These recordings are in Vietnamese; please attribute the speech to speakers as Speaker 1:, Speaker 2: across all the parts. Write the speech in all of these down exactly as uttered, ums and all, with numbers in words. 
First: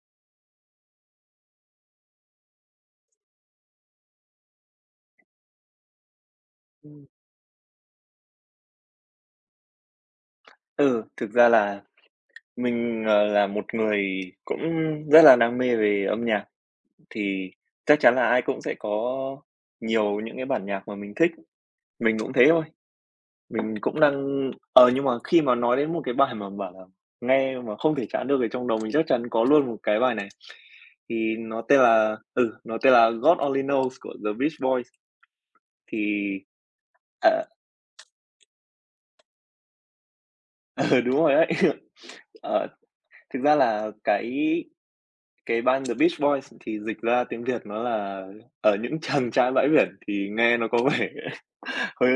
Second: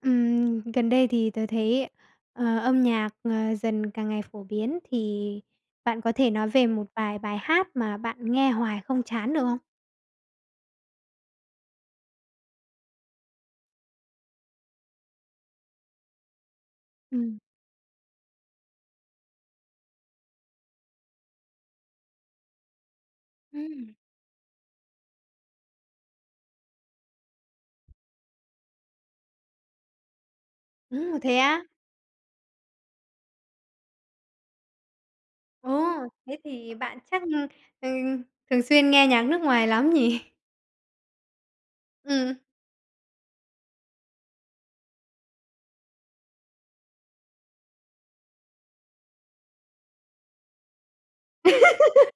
Speaker 1: Ừm, gần đây thì tớ thấy, ờ, âm nhạc, ờ, dần càng ngày phổ biến, thì bạn có thể nói về một
Speaker 2: Ừm.
Speaker 1: vài bài hát mà bạn nghe hoài không chán được không?
Speaker 2: Ừ, thực ra là mình, ờ, là một người cũng rất là đam mê về âm nhạc,
Speaker 1: Ừm.
Speaker 2: thì chắc chắn là ai cũng sẽ có nhiều những cái bản nhạc mà mình thích, mình cũng thế thôi. Mình
Speaker 1: Ừm.
Speaker 2: cũng đang ờ, nhưng mà khi mà nói đến một cái bài mà bảo là nghe mà không thể chán được thì trong đầu mình chắc chắn có luôn một cái bài này,
Speaker 1: Ồ, thế
Speaker 2: thì nó
Speaker 1: á?
Speaker 2: tên là ừ, nó tên là "God Only Knows" của The Beach Boys.
Speaker 1: Ồ, Ừm. thế
Speaker 2: Thì
Speaker 1: thì bạn chắc,
Speaker 2: ờ,
Speaker 1: ừ, thường xuyên nghe nhạc nước ngoài lắm nhỉ?
Speaker 2: ừ, đúng rồi đấy.
Speaker 1: Ừ
Speaker 2: Ờ, thực ra là cái Cái band The Beach Boys thì dịch ra tiếng Việt nó là "Ở những chàng trai bãi biển" thì nghe nó có vẻ hơi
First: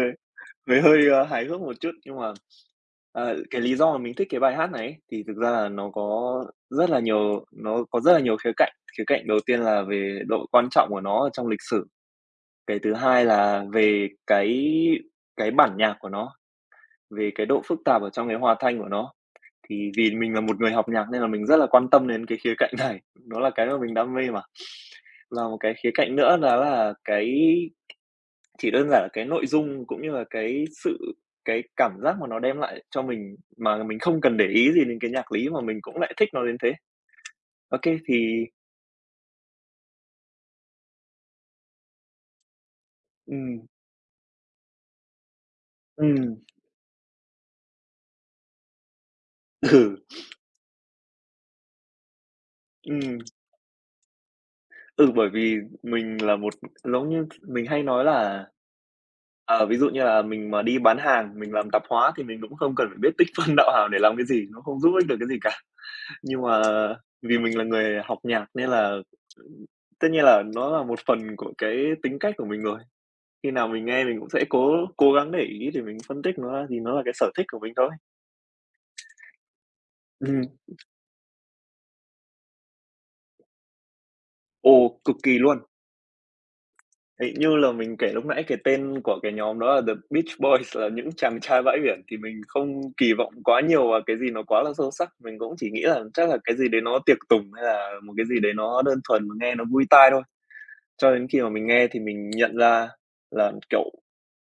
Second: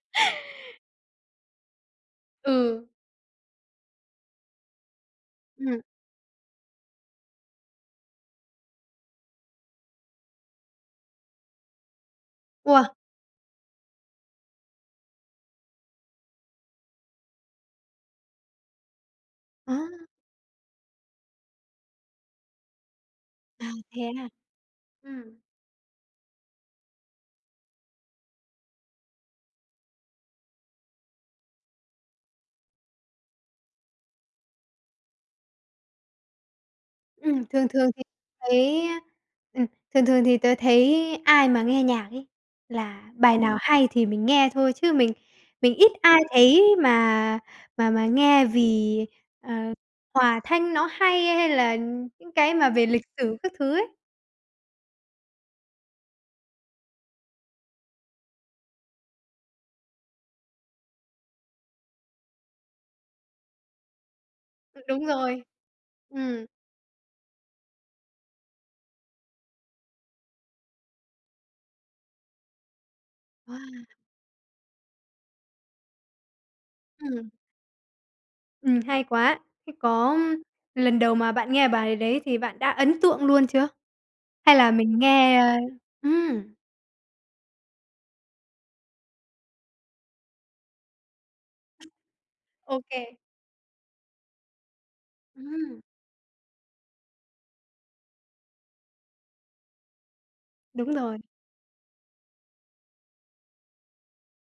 Speaker 2: thấy hơi, ơ, hài hước một chút, nhưng mà,
Speaker 1: Ừ.
Speaker 2: ờ, cái lý do mà mình thích cái bài hát này ấy, thì thực ra là
Speaker 1: Ừm.
Speaker 2: nó có rất là nhiều nó có rất là nhiều khía cạnh. Khía cạnh đầu tiên là về độ quan trọng của nó ở trong lịch sử, cái
Speaker 1: Ủa?
Speaker 2: thứ hai là về cái cái bản nhạc của nó, về cái độ phức tạp ở trong cái hòa thanh của nó.
Speaker 1: Á,
Speaker 2: Thì vì mình là một người học nhạc nên là mình rất là quan tâm đến cái khía cạnh này, đó là cái
Speaker 1: à,
Speaker 2: mà mình
Speaker 1: thế
Speaker 2: đam mê
Speaker 1: à?
Speaker 2: mà.
Speaker 1: Ừm.
Speaker 2: Và một cái khía cạnh nữa đó là cái chỉ đơn giản là cái nội dung cũng như là cái sự cái cảm giác mà nó đem lại cho mình mà mình không cần để ý gì đến cái nhạc lý mà mình cũng lại thích nó đến thế.
Speaker 1: Ừm, thường
Speaker 2: Ok,
Speaker 1: thường thì
Speaker 2: thì
Speaker 1: thấy ừm, Thường thường thì tớ thấy ai mà nghe nhạc ấy, là bài nào
Speaker 2: ừm,
Speaker 1: hay thì mình nghe thôi, chứ mình mình ít ai
Speaker 2: ừm,
Speaker 1: thấy mà mà mà nghe vì, ờ,
Speaker 2: ừ,
Speaker 1: hòa thanh nó hay hay là những cái mà về lịch
Speaker 2: ừm,
Speaker 1: sử các thứ ấy.
Speaker 2: ừ, bởi vì mình là một, giống như mình hay nói là, Ờ, ví dụ như là mình mà đi bán hàng, mình làm tạp hóa thì mình cũng không cần phải biết tích phân đạo hàm để làm cái gì, nó
Speaker 1: Ừ,
Speaker 2: không giúp
Speaker 1: đúng
Speaker 2: ích được cái gì
Speaker 1: rồi.
Speaker 2: cả. Nhưng
Speaker 1: Ừm,
Speaker 2: mà vì mình là người học nhạc nên là, tất nhiên là nó là một phần của cái tính cách của mình rồi. Khi nào
Speaker 1: wow,
Speaker 2: mình nghe mình cũng sẽ cố cố gắng để ý để mình phân tích nó ra thì nó là cái
Speaker 1: ừm,
Speaker 2: sở thích của mình thôi.
Speaker 1: ừm, hay quá. Thế có
Speaker 2: Ừm.
Speaker 1: lần đầu mà bạn nghe bài đấy thì bạn đã ấn tượng luôn chưa? Hay là mình
Speaker 2: Ồ, cực kỳ
Speaker 1: nghe
Speaker 2: luôn.
Speaker 1: ừm,
Speaker 2: Hình như là mình kể lúc nãy cái tên của cái nhóm đó là The Beach Boys là những chàng trai bãi biển, thì mình
Speaker 1: ô
Speaker 2: không
Speaker 1: kê,
Speaker 2: kỳ vọng quá nhiều vào cái gì nó quá là sâu sắc, mình cũng chỉ
Speaker 1: ừm,
Speaker 2: nghĩ là chắc là cái gì đấy nó tiệc tùng hay là một cái gì đấy nó đơn thuần mà nghe nó vui tai thôi.
Speaker 1: đúng
Speaker 2: Cho
Speaker 1: rồi.
Speaker 2: đến khi mà mình nghe thì mình nhận ra là, kiểu,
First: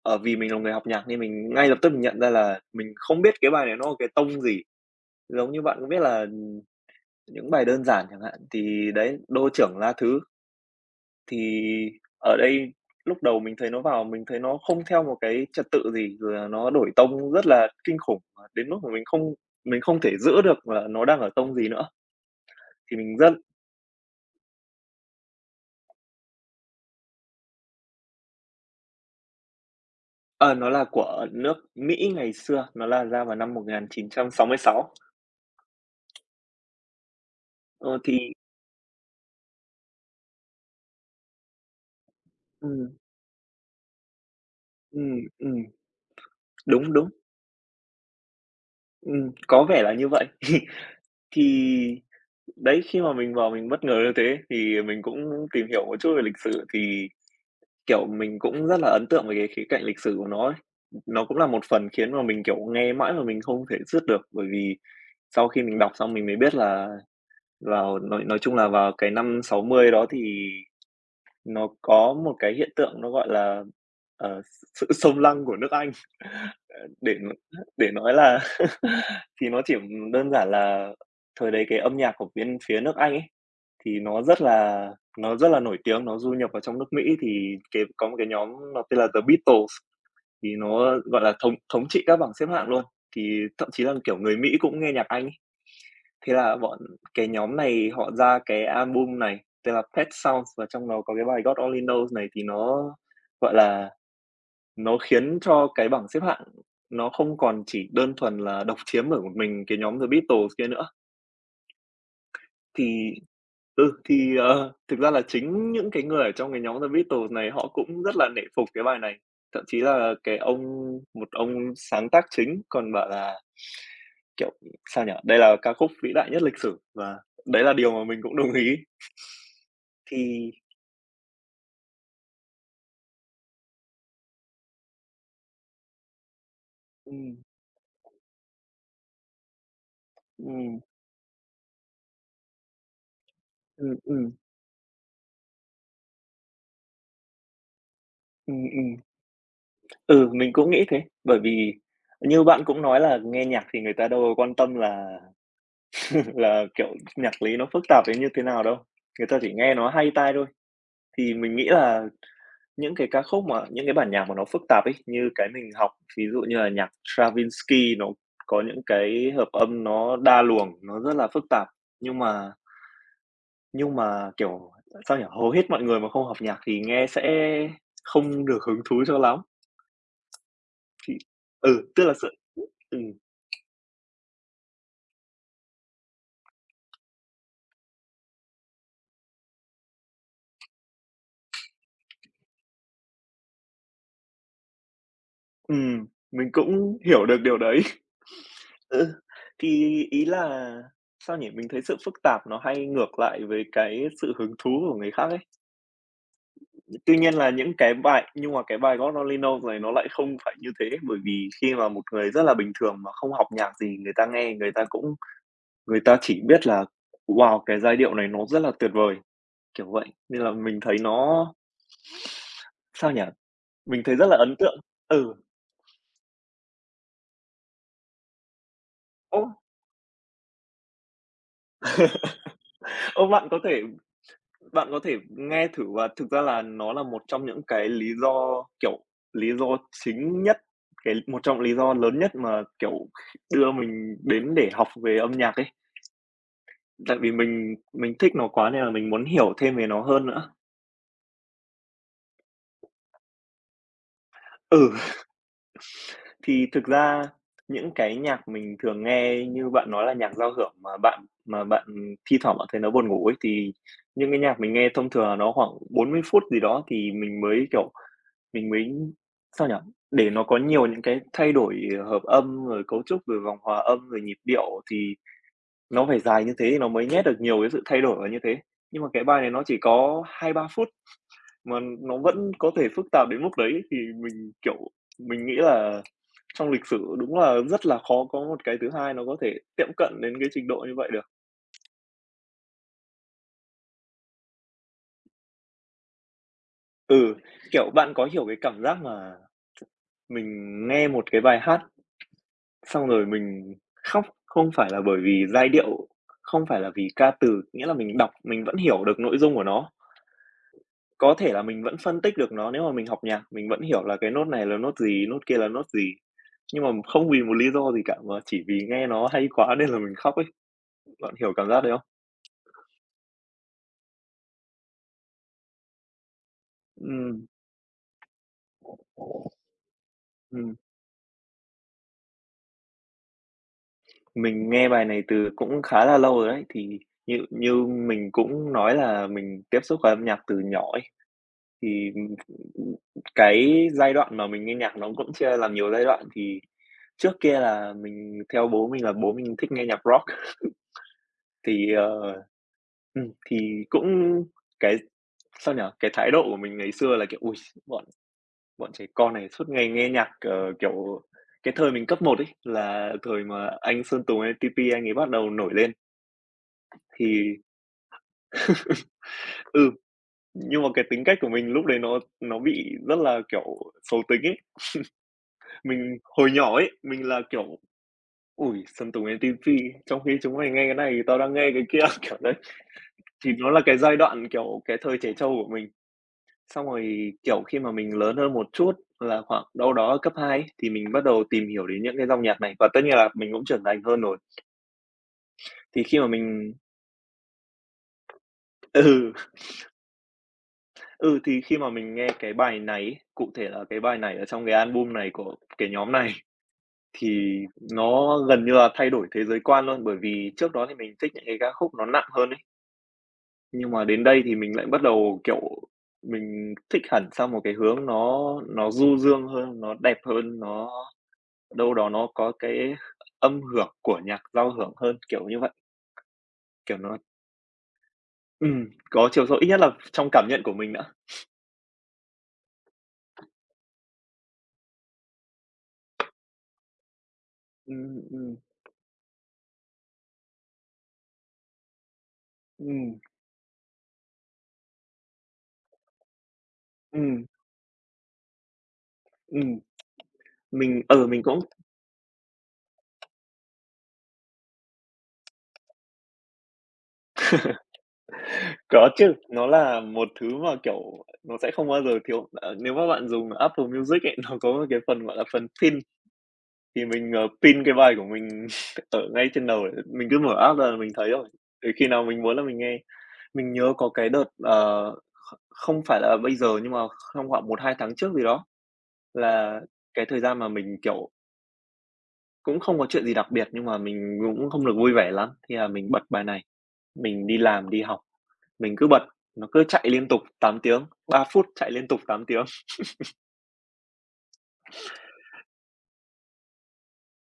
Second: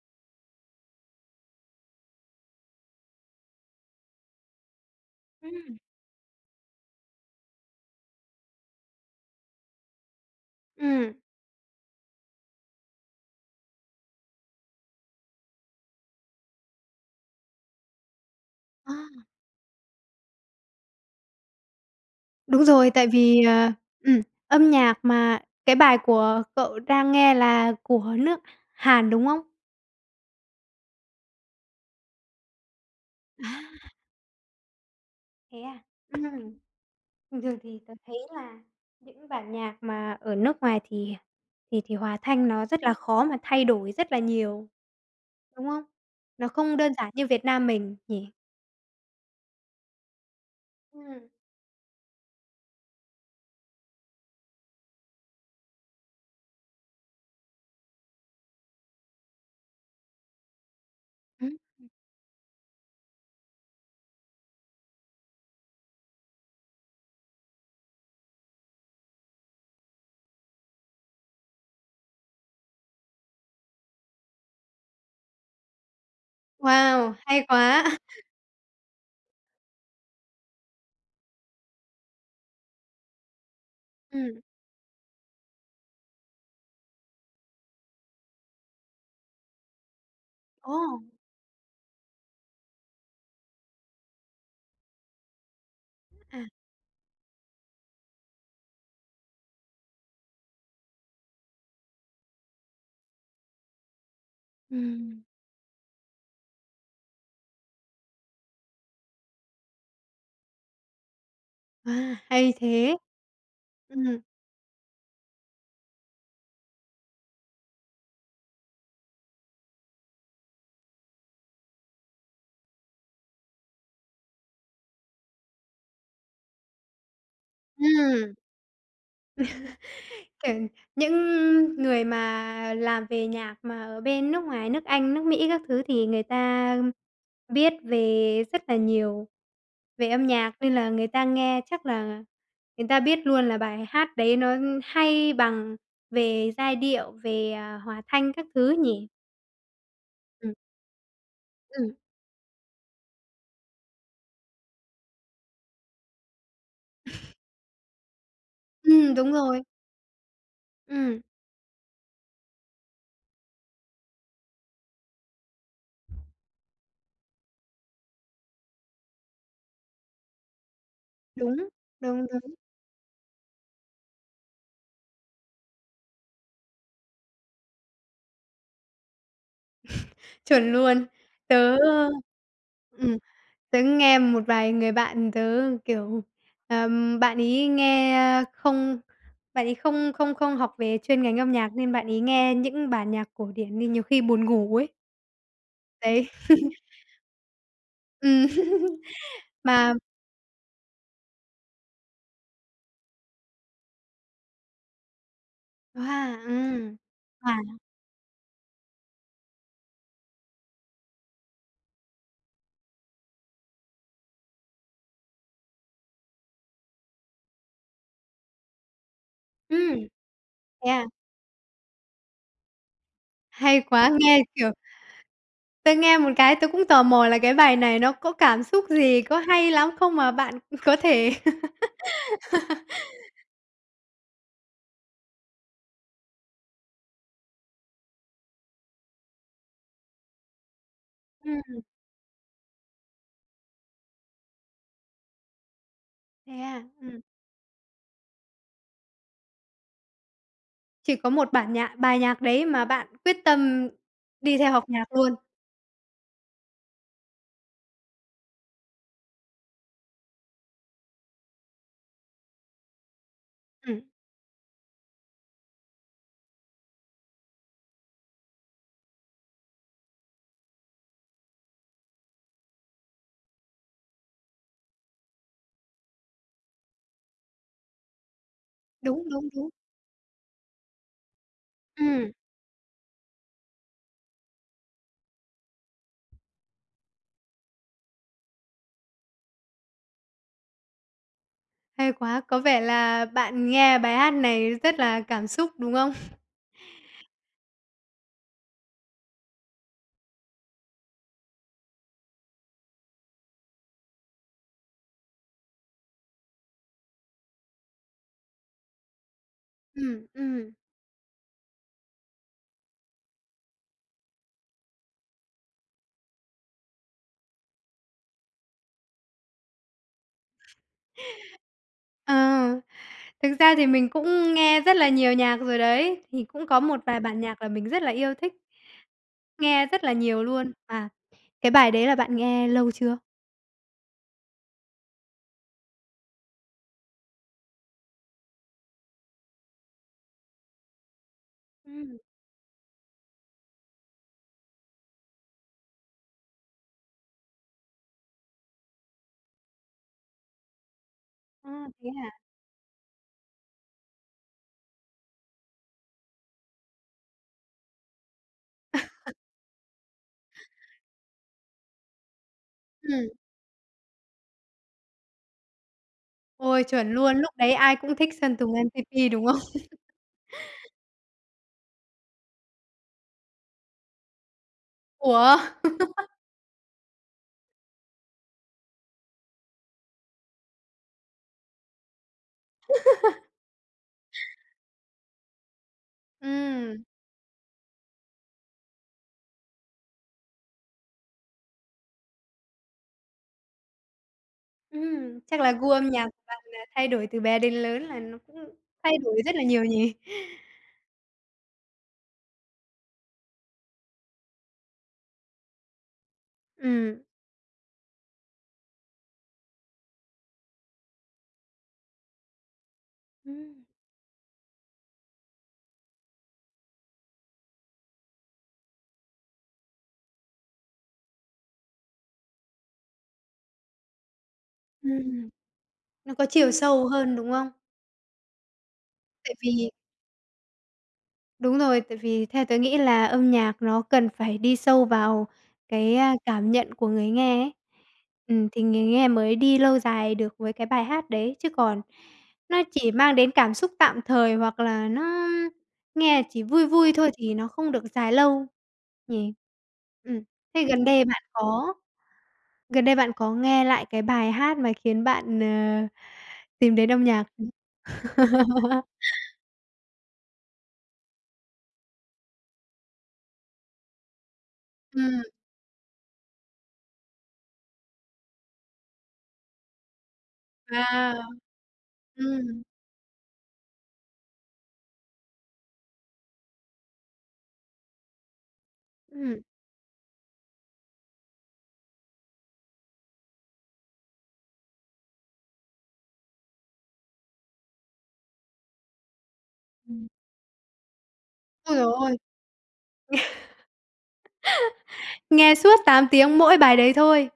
Speaker 2: ờ, vì mình là người học nhạc nên mình ngay lập tức mình nhận ra là mình không biết cái bài này nó là cái tông gì. Giống như bạn
Speaker 1: Ừm,
Speaker 2: cũng biết là những bài đơn giản chẳng hạn, thì đấy, đô trưởng la thứ.
Speaker 1: ừm.
Speaker 2: Thì ở đây lúc đầu mình thấy nó vào mình thấy nó không theo một cái trật tự gì, rồi là nó đổi tông rất là kinh khủng, à, đến mức mà mình
Speaker 1: À.
Speaker 2: không mình không thể giữ được là nó đang ở tông gì nữa.
Speaker 1: Đúng rồi,
Speaker 2: Thì
Speaker 1: tại
Speaker 2: mình rất
Speaker 1: vì, ờ, ừm, âm nhạc mà cái bài của cậu đang nghe là của nước Hàn, đúng không?
Speaker 2: ờ, Nó là của nước Mỹ ngày xưa, nó là ra vào năm
Speaker 1: À.
Speaker 2: một nghìn chín trăm sáu mươi sáu.
Speaker 1: Thế à? Ừm, Bình thường thì tớ
Speaker 2: Ờ,
Speaker 1: thấy
Speaker 2: thì
Speaker 1: là những bản nhạc mà ở nước ngoài thì thì thì hòa thanh nó rất là
Speaker 2: ừm,
Speaker 1: khó mà thay đổi rất là nhiều,
Speaker 2: ừm,
Speaker 1: đúng
Speaker 2: ừm,
Speaker 1: không? Nó không đơn
Speaker 2: đúng, đúng,
Speaker 1: giản như Việt Nam mình nhỉ?
Speaker 2: ừm, có vẻ là như vậy.
Speaker 1: Ừm.
Speaker 2: Thì đấy, khi mà mình vào mình bất ngờ như thế thì mình cũng tìm hiểu một chút về lịch sử thì kiểu, mình cũng rất là ấn tượng về cái khía cạnh lịch sử của nó ấy. Nó cũng là
Speaker 1: Ừm.
Speaker 2: một phần khiến mà mình, kiểu, nghe mãi mà mình không thể dứt được, bởi vì sau khi mình đọc xong mình mới biết là vào nói nói chung là vào cái năm sáu mươi đó thì nó có một cái hiện tượng nó gọi là, ờ, sự xông lăng của nước Anh. để
Speaker 1: Wow,
Speaker 2: n
Speaker 1: hay
Speaker 2: để
Speaker 1: quá!
Speaker 2: nói là thì nó chỉ đơn giản là thời đấy cái âm nhạc của bên phía nước Anh ấy, thì nó
Speaker 1: Ừm.
Speaker 2: rất là nó rất là nổi tiếng, nó du nhập vào trong nước Mỹ thì cái có một cái nhóm nó tên là The Beatles, thì
Speaker 1: Ồ!
Speaker 2: nó, gọi là, thống thống trị các bảng xếp hạng luôn, thì thậm chí là, kiểu, người Mỹ cũng nghe nhạc Anh ấy. Thế
Speaker 1: À.
Speaker 2: là bọn Cái nhóm này họ ra cái album này tên là Pet Sounds và trong đó có cái bài God Only Knows này thì nó, gọi là, nó
Speaker 1: Ừm.
Speaker 2: khiến cho cái bảng xếp hạng nó không còn chỉ đơn thuần là độc chiếm bởi một mình cái nhóm The Beatles kia nữa.
Speaker 1: Wow, hay thế!
Speaker 2: Thì Ừ,
Speaker 1: Ừm,
Speaker 2: thì, ờ, thực ra là chính những cái người ở trong cái nhóm The Beatles này họ cũng rất là nể phục cái bài này. Thậm chí là cái ông một ông sáng tác chính còn bảo là, kiểu, sao nhỉ, đây là ca khúc vĩ đại nhất lịch sử và đấy là điều mà mình
Speaker 1: ừm.
Speaker 2: cũng đồng ý. Thì
Speaker 1: Kiểu, những người mà làm về nhạc mà ở bên nước ngoài, nước Anh, nước Mỹ các thứ thì người ta
Speaker 2: ừm,
Speaker 1: biết về rất là nhiều về âm nhạc, nên
Speaker 2: ừm,
Speaker 1: là người ta nghe chắc là người ta biết luôn là bài
Speaker 2: ừm,
Speaker 1: hát
Speaker 2: ừm,
Speaker 1: đấy nó hay bằng về giai điệu, về, à, hòa thanh các
Speaker 2: ừm,
Speaker 1: thứ
Speaker 2: ừm.
Speaker 1: nhỉ?
Speaker 2: Ừ,
Speaker 1: Ừm.
Speaker 2: mình cũng nghĩ thế, bởi vì
Speaker 1: Ừm.
Speaker 2: như bạn cũng nói là nghe nhạc thì người ta đâu có quan tâm là là, kiểu, nhạc lý nó phức tạp đến như thế nào đâu,
Speaker 1: Ừm,
Speaker 2: người
Speaker 1: đúng
Speaker 2: ta chỉ
Speaker 1: rồi.
Speaker 2: nghe nó hay tai thôi.
Speaker 1: Ừm,
Speaker 2: Thì mình nghĩ là những cái ca khúc mà những cái bản nhạc mà nó phức tạp ấy, như cái mình học, ví dụ như là nhạc Stravinsky nó có những cái hợp âm nó đa luồng, nó rất là phức
Speaker 1: đúng,
Speaker 2: tạp, nhưng
Speaker 1: đúng, đúng,
Speaker 2: mà nhưng mà, kiểu, sao nhỉ, hầu hết mọi người mà không học nhạc thì nghe sẽ không được hứng thú cho lắm.
Speaker 1: chuẩn luôn.
Speaker 2: Thì
Speaker 1: Tớ,
Speaker 2: ừ, tức
Speaker 1: ơ
Speaker 2: là sự ừ
Speaker 1: ừm. Tớ nghe một vài người bạn tớ, kiểu, ờm, bạn ấy nghe không bạn ấy không không không học về chuyên ngành âm nhạc nên bạn ấy nghe những bản nhạc cổ điển nên nhiều khi buồn ngủ ấy.
Speaker 2: ừm,
Speaker 1: Đấy.
Speaker 2: mình cũng hiểu được điều đấy.
Speaker 1: Ừm.
Speaker 2: Ừ,
Speaker 1: Mà
Speaker 2: thì ý là, sao nhỉ, mình thấy sự phức tạp nó hay ngược lại với cái sự hứng thú của người khác ấy.
Speaker 1: wow, ừm.
Speaker 2: Tuy nhiên là
Speaker 1: À,
Speaker 2: những cái bài nhưng mà cái bài God Only Knows này nó lại không phải như thế, bởi vì khi mà một người rất là bình thường mà không học nhạc gì, người ta nghe người ta cũng người ta chỉ biết là "Wow, cái giai điệu này nó rất là tuyệt vời", kiểu
Speaker 1: ừm,
Speaker 2: vậy. Nên là mình
Speaker 1: thế
Speaker 2: thấy
Speaker 1: à?
Speaker 2: nó sao nhỉ?
Speaker 1: Hay
Speaker 2: Mình
Speaker 1: quá,
Speaker 2: thấy rất là
Speaker 1: nghe,
Speaker 2: ấn
Speaker 1: kiểu,
Speaker 2: tượng. Ừ,
Speaker 1: tớ nghe một cái tớ cũng tò mò là cái bài này nó có cảm xúc gì, có
Speaker 2: ô,
Speaker 1: hay lắm không mà bạn có thể
Speaker 2: ô, bạn có thể bạn có thể nghe thử và thực ra là nó là một trong những cái lý do, kiểu, lý do chính nhất, cái một trong lý
Speaker 1: ừm,
Speaker 2: do lớn nhất mà, kiểu, đưa mình đến để học về âm nhạc ấy.
Speaker 1: thế à?
Speaker 2: Tại
Speaker 1: Ừm.
Speaker 2: vì mình mình thích nó quá nên là mình muốn hiểu thêm về nó hơn nữa.
Speaker 1: Chỉ có một bản nhạc bài nhạc đấy mà bạn quyết tâm đi theo học
Speaker 2: Ừ,
Speaker 1: nhạc luôn.
Speaker 2: thì thực ra những cái nhạc mình thường nghe như bạn nói là nhạc giao hưởng mà bạn mà bạn thi thoảng bạn thấy nó buồn ngủ ấy, thì
Speaker 1: Ừm,
Speaker 2: những cái nhạc mình nghe thông thường là nó khoảng bốn mươi phút gì đó thì mình mới, kiểu, mình mới sao nhỉ? Để nó có nhiều những cái thay đổi hợp âm, rồi cấu trúc, rồi vòng hòa âm, rồi nhịp điệu thì nó phải dài như thế thì nó mới nhét được nhiều cái sự thay đổi vào như thế. Nhưng mà
Speaker 1: đúng,
Speaker 2: cái bài
Speaker 1: đúng,
Speaker 2: này nó
Speaker 1: đúng.
Speaker 2: chỉ có hai ba phút. Mà nó
Speaker 1: Ừm,
Speaker 2: vẫn có thể phức tạp đến mức đấy thì mình, kiểu, mình nghĩ là trong lịch sử đúng là rất là khó có một cái thứ hai nó có thể tiệm cận đến cái trình độ như vậy được.
Speaker 1: Hay quá, có vẻ là bạn nghe bài hát này rất là cảm xúc, đúng không?
Speaker 2: Ừ, kiểu, bạn có hiểu cái cảm giác mà mình nghe một cái bài hát xong rồi mình khóc không phải là bởi vì giai điệu, không phải là vì ca từ, nghĩa là mình đọc mình vẫn hiểu được nội dung của nó.
Speaker 1: Ừm, ừm.
Speaker 2: Có thể là mình vẫn phân tích được nó nếu mà mình học nhạc, mình vẫn hiểu là cái nốt này là nốt gì, nốt kia là nốt gì. Nhưng mà không vì một lý do gì cả, mà chỉ vì nghe nó hay quá nên là mình khóc ấy. Bạn hiểu cảm giác đấy không?
Speaker 1: Ờ, Thực ra thì mình cũng nghe rất là nhiều nhạc rồi đấy, thì cũng có một vài bản
Speaker 2: Ừm.
Speaker 1: nhạc là mình rất là yêu thích, nghe rất là nhiều luôn.
Speaker 2: Ừm,
Speaker 1: Mà cái bài đấy là bạn nghe lâu chưa?
Speaker 2: mình nghe bài này từ cũng khá là lâu rồi đấy, thì như như mình cũng nói là mình tiếp xúc với âm nhạc từ nhỏ ấy, thì,
Speaker 1: Ừm,
Speaker 2: cái giai đoạn mà mình nghe nhạc nó cũng chia làm nhiều giai đoạn. Thì trước kia là mình theo bố mình là bố mình thích nghe nhạc rock,
Speaker 1: a,
Speaker 2: thì,
Speaker 1: thế hả?
Speaker 2: ờ ừm, thì cũng cái sao nhỉ? Cái thái độ của mình ngày xưa là, kiểu, ôi, bọn bọn trẻ con này suốt ngày nghe nhạc, ờ, kiểu, cái thời mình cấp một ấy, là
Speaker 1: Ừm.
Speaker 2: thời mà anh Sơn Tùng M-tê pê anh ấy bắt đầu nổi lên,
Speaker 1: Ôi, chuẩn luôn, lúc
Speaker 2: thì
Speaker 1: đấy ai cũng thích Sơn Tùng M-em tê pê, đúng không?
Speaker 2: ừ, nhưng mà cái tính cách của mình lúc đấy nó nó bị rất là, kiểu, xấu tính ấy.
Speaker 1: Ủa?
Speaker 2: Mình hồi nhỏ ấy, mình là, kiểu, "Ôi, Sơn Tùng M-tê pê, trong khi chúng mày nghe cái này, tao đang nghe cái kia", kiểu đấy. Thì nó là cái giai đoạn, kiểu, cái thời trẻ trâu của mình. Xong
Speaker 1: Ừm,
Speaker 2: rồi, kiểu, khi mà mình lớn hơn một chút là khoảng đâu đó ở cấp hai ấy, thì mình bắt đầu tìm hiểu đến những cái dòng nhạc này và tất nhiên là mình cũng trưởng thành hơn rồi.
Speaker 1: Ừm. chắc là gu
Speaker 2: Thì
Speaker 1: âm
Speaker 2: khi
Speaker 1: nhạc
Speaker 2: mà
Speaker 1: của bạn
Speaker 2: mình
Speaker 1: là thay đổi từ bé đến lớn là nó cũng thay
Speaker 2: ừ,
Speaker 1: đổi rất là nhiều nhỉ?
Speaker 2: ừ, thì khi mà mình nghe cái bài này ấy, cụ thể là cái bài này ở trong cái album này của cái nhóm này
Speaker 1: Ừm.
Speaker 2: thì nó gần như là thay đổi thế giới quan luôn, bởi vì trước đó thì mình thích những cái ca khúc nó nặng hơn ấy,
Speaker 1: Ừm.
Speaker 2: nhưng mà đến đây thì mình lại bắt đầu, kiểu, mình thích hẳn sang một cái hướng nó nó du dương hơn, nó đẹp hơn, nó đâu đó nó có cái âm hưởng của nhạc giao hưởng hơn, kiểu
Speaker 1: Ừm,
Speaker 2: như vậy,
Speaker 1: nó có chiều
Speaker 2: kiểu,
Speaker 1: sâu
Speaker 2: nó
Speaker 1: hơn, đúng không?
Speaker 2: ừm, có chiều
Speaker 1: Tại
Speaker 2: sâu, ít nhất
Speaker 1: vì
Speaker 2: là trong cảm nhận của mình đã.
Speaker 1: Đúng rồi, tại vì theo tớ nghĩ là âm nhạc nó cần phải đi sâu vào cái, a, cảm nhận của người nghe ấy.
Speaker 2: Ừm, ừm,
Speaker 1: Ừm, thì người nghe mới đi lâu dài được với cái bài hát đấy, chứ còn nó chỉ
Speaker 2: ừm,
Speaker 1: mang đến cảm xúc tạm thời hoặc là nó nghe chỉ vui vui thôi
Speaker 2: ừm,
Speaker 1: thì nó không được dài lâu nhỉ?
Speaker 2: ừm,
Speaker 1: Ừm, Thế
Speaker 2: mình
Speaker 1: gần đây
Speaker 2: ừ, mình
Speaker 1: bạn
Speaker 2: cũng
Speaker 1: có gần đây bạn có nghe lại cái bài hát mà khiến bạn, ờ, tìm đến âm nhạc?
Speaker 2: có chứ, nó là một thứ mà, kiểu, nó sẽ không bao giờ thiếu ờ, nếu mà bạn dùng Apple Music ấy, nó có một cái phần, gọi
Speaker 1: Ừm,
Speaker 2: là, phần pin, thì mình, ờ, pin cái bài của mình ở ngay trên đầu, mình cứ mở app ra là mình thấy
Speaker 1: wow!
Speaker 2: rồi, thì khi nào mình muốn là mình
Speaker 1: Ừm,
Speaker 2: nghe. Mình nhớ có cái đợt, ờ, kh không phải là bây giờ nhưng mà trong khoảng một hai tháng trước gì đó, là cái thời gian mà mình, kiểu, cũng không có chuyện gì đặc biệt nhưng mà mình cũng không được vui vẻ lắm, thì là mình bật bài này, mình đi làm, đi học, mình cứ bật, nó cứ chạy
Speaker 1: ừm.
Speaker 2: liên tục tám tiếng, ba phút chạy
Speaker 1: Ôi giời
Speaker 2: liên tục
Speaker 1: ôi!
Speaker 2: tám tiếng.
Speaker 1: Nghe suốt tám tiếng mỗi bài đấy thôi.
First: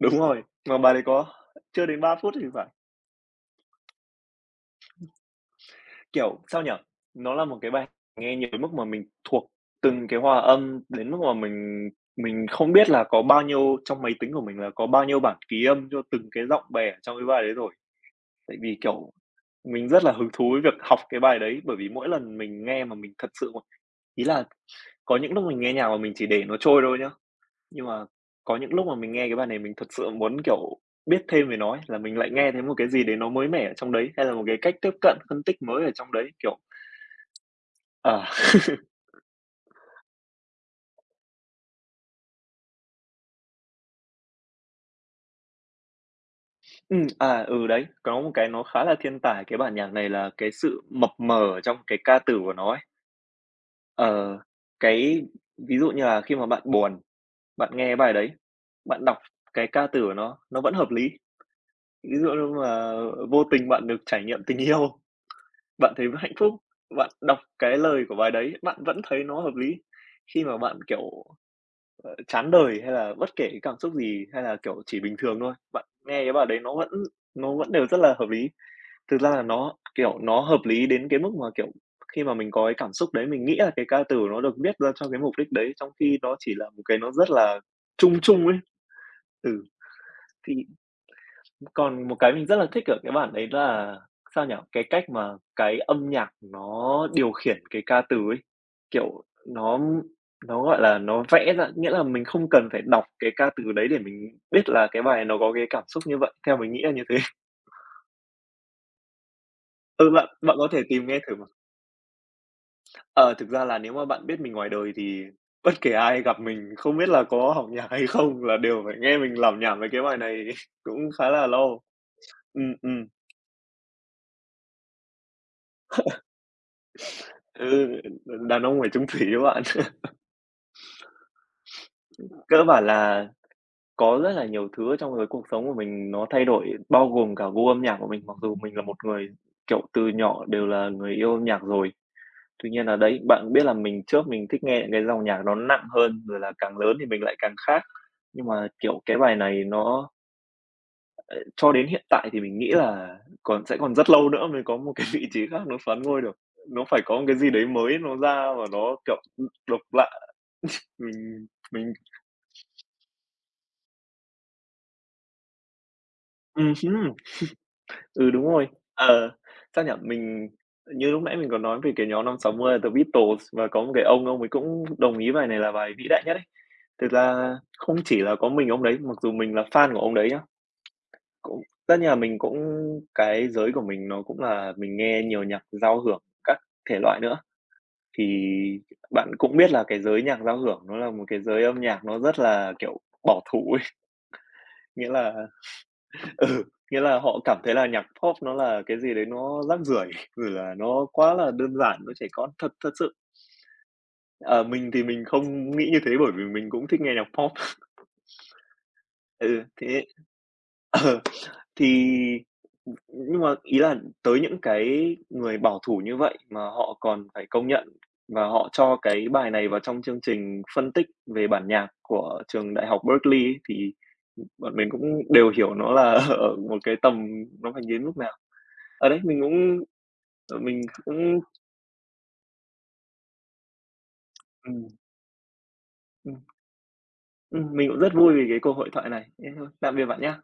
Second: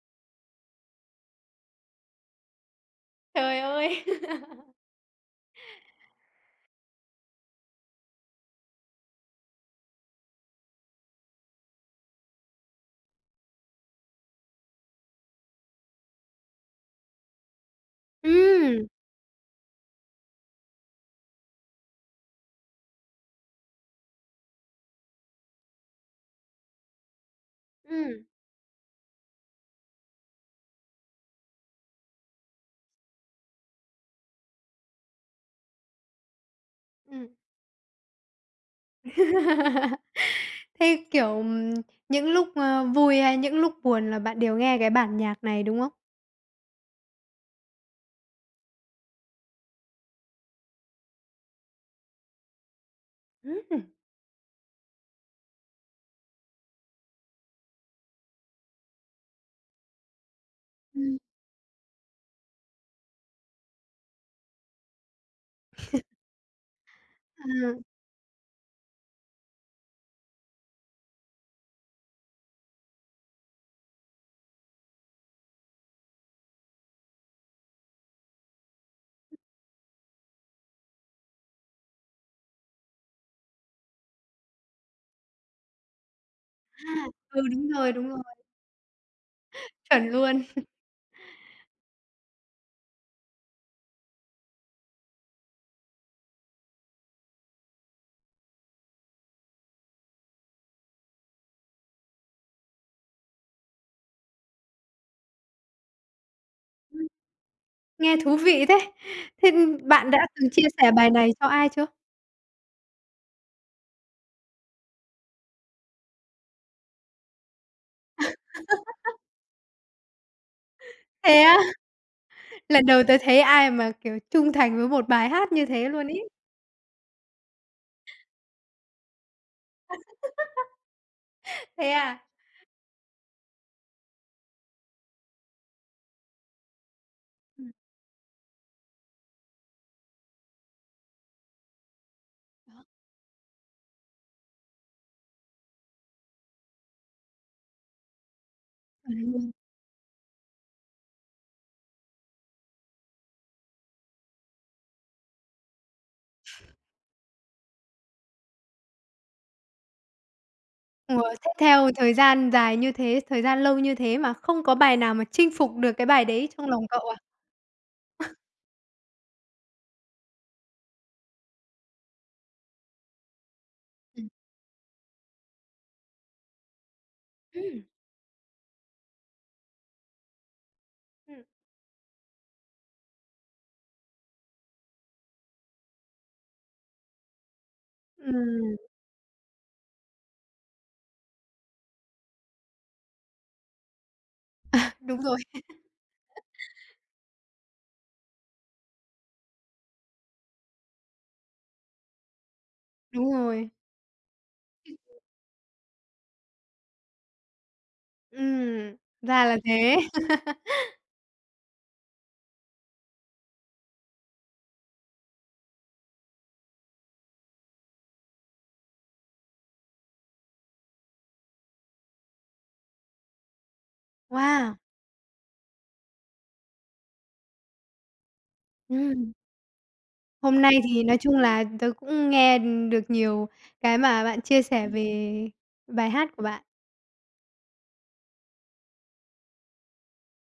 Speaker 2: Đúng rồi, mà bài đấy có chưa đến ba phút thì phải.
Speaker 1: Trời ơi!
Speaker 2: Kiểu, sao nhỉ? Nó là một cái bài nghe nhiều đến mức mà mình thuộc từng cái hòa âm, đến mức mà mình mình không biết là có bao nhiêu trong máy tính của mình là có bao nhiêu bản ký âm cho từng cái giọng bè ở trong cái bài đấy rồi. Tại vì,
Speaker 1: Ừm,
Speaker 2: kiểu, mình rất là hứng thú với việc học cái bài đấy, bởi vì mỗi lần mình nghe mà mình thật sự mà ý là có những lúc mình nghe nhạc mà mình chỉ để nó trôi thôi nhá, nhưng mà
Speaker 1: ừm,
Speaker 2: có những lúc mà mình nghe cái bài này mình thật sự muốn, kiểu, biết thêm về nó ấy, là mình lại nghe thấy một cái gì đấy nó mới mẻ ở trong đấy, hay là một cái cách tiếp cận phân tích mới ở trong đấy, kiểu,
Speaker 1: ừm.
Speaker 2: à,
Speaker 1: Thế, kiểu, ừm, những lúc, ơ, vui hay những lúc buồn là bạn đều nghe cái bản nhạc này, đúng không?
Speaker 2: ừm, à, ừ, đấy, có một cái nó khá là thiên tài cái bản nhạc này là cái sự mập mờ ở trong cái ca từ của nó ấy.
Speaker 1: Ừm.
Speaker 2: Ờ, cái ví dụ như là khi mà bạn buồn, bạn nghe bài đấy, bạn đọc cái ca từ của nó, nó vẫn hợp lý.
Speaker 1: Ừm,
Speaker 2: Ví dụ như mà vô tình bạn được trải nghiệm tình yêu, bạn thấy hạnh phúc, bạn đọc
Speaker 1: à,
Speaker 2: cái lời của bài đấy, bạn vẫn thấy nó hợp lý. Khi mà bạn, kiểu, ờ, chán đời hay là bất kể cái cảm xúc gì, hay là, kiểu, chỉ bình thường thôi, bạn nghe cái bài đấy nó vẫn nó vẫn đều rất là hợp lý. Thực ra là nó, kiểu, nó hợp lý đến cái mức mà, kiểu, khi mà mình có cái cảm xúc đấy, mình nghĩ là cái ca từ nó được viết ra cho cái mục đích đấy, trong khi đó chỉ là một cái nó rất
Speaker 1: ừ,
Speaker 2: là
Speaker 1: đúng rồi, đúng rồi,
Speaker 2: chung chung ấy. Ừ,
Speaker 1: chuẩn luôn.
Speaker 2: thì còn một cái mình rất là thích ở cái bản đấy là, sao nhỉ, cái cách mà cái âm nhạc nó điều khiển cái ca từ ấy. Kiểu, nó nó, gọi là, nó vẽ ra nghĩa là mình không cần phải đọc cái ca từ đấy để mình biết là cái bài nó có cái cảm xúc như vậy, theo mình nghĩ là như thế.
Speaker 1: Nghe thú vị thế! Thế, bạn
Speaker 2: Ừ,
Speaker 1: đã
Speaker 2: bạn
Speaker 1: từng
Speaker 2: bạn
Speaker 1: chia
Speaker 2: có thể
Speaker 1: sẻ
Speaker 2: tìm
Speaker 1: bài
Speaker 2: nghe
Speaker 1: này
Speaker 2: thử.
Speaker 1: cho ai chưa?
Speaker 2: Ờ, thực ra là nếu mà bạn biết mình ngoài đời thì bất kể ai gặp mình không biết là có học nhạc hay không là đều phải nghe mình lảm nhảm về cái bài này cũng khá
Speaker 1: Thế
Speaker 2: là
Speaker 1: á?
Speaker 2: lâu. Ừm,
Speaker 1: Lần đầu
Speaker 2: ừm,
Speaker 1: tớ thấy ai mà, kiểu, trung thành với một bài hát như thế luôn ấy.
Speaker 2: ừ, đàn ông phải chung thủy các bạn.
Speaker 1: Thế à?
Speaker 2: Cơ bản là có rất là nhiều thứ trong cái cuộc sống của mình nó thay đổi, bao gồm cả gu
Speaker 1: Ừm,
Speaker 2: âm nhạc của mình, mặc dù mình là một người, kiểu, từ nhỏ đều là người yêu âm nhạc rồi. Tuy
Speaker 1: đó,
Speaker 2: nhiên là đấy, bạn cũng biết là mình trước mình thích nghe những cái dòng nhạc nó nặng hơn, rồi là càng lớn thì mình lại càng khác. Nhưng mà, kiểu, cái
Speaker 1: chuẩn
Speaker 2: bài
Speaker 1: luôn.
Speaker 2: này nó cho đến hiện tại thì mình nghĩ là còn sẽ còn rất lâu nữa mới có một cái vị trí khác nó xoán ngôi được. Nó phải có một cái gì đấy mới nó ra và nó, kiểu, ừm, độc lạ. Mình
Speaker 1: Ủa, thế theo
Speaker 2: mình
Speaker 1: thời gian dài như thế, thời gian lâu như thế mà không có bài nào mà chinh phục được cái bài đấy trong
Speaker 2: ừm
Speaker 1: lòng cậu
Speaker 2: hứm,
Speaker 1: à?
Speaker 2: ừ, đúng rồi. Ờ, sao nhỉ? Mình như lúc nãy mình có nói về cái nhóm năm sáu mươi là The Beatles và có một cái ông,
Speaker 1: Ừm.
Speaker 2: ông ấy cũng đồng ý bài này là bài vĩ đại nhất ấy. Thực ra
Speaker 1: Ừm,
Speaker 2: không chỉ là có mình ông đấy, mặc dù mình là fan của ông đấy nhá,
Speaker 1: ừm.
Speaker 2: cũng tất nhiên là mình cũng cái giới của mình nó cũng là mình nghe nhiều nhạc giao hưởng các thể loại nữa. Thì bạn cũng biết là cái giới nhạc giao hưởng nó là một cái giới âm nhạc nó rất là, kiểu, bảo thủ ấy, nghĩa
Speaker 1: đúng rồi,
Speaker 2: là ừ, nghĩa là họ cảm thấy là nhạc Pop nó là cái gì đấy nó rác rưởi, rồi là nó quá là đơn giản, nó trẻ con thật thật sự.
Speaker 1: đúng rồi.
Speaker 2: Ờ, mình thì mình không nghĩ như thế bởi vì mình cũng thích nghe nhạc Pop.
Speaker 1: Ừm, Ra là
Speaker 2: Ừ,
Speaker 1: thế.
Speaker 2: thế ờ. Thì nhưng mà ý là tới những cái người bảo thủ như vậy mà họ còn phải công nhận và họ cho cái bài này vào trong chương trình phân tích về bản nhạc của trường đại học Berkeley ấy, thì, bọn
Speaker 1: Wow!
Speaker 2: mình cũng đều hiểu nó là ở một cái tầm nó phải đến mức nào. Ở đấy,
Speaker 1: Ừm,
Speaker 2: mình cũng ờ,
Speaker 1: Hôm nay
Speaker 2: mình
Speaker 1: thì nói chung
Speaker 2: cũng
Speaker 1: là tớ cũng nghe được nhiều cái mà bạn chia sẻ
Speaker 2: ừm,
Speaker 1: về bài hát
Speaker 2: ừm,
Speaker 1: của bạn.
Speaker 2: ừm, mình cũng rất vui vì cái cuộc hội thoại này. Thế thôi, tạm biệt bạn nhá.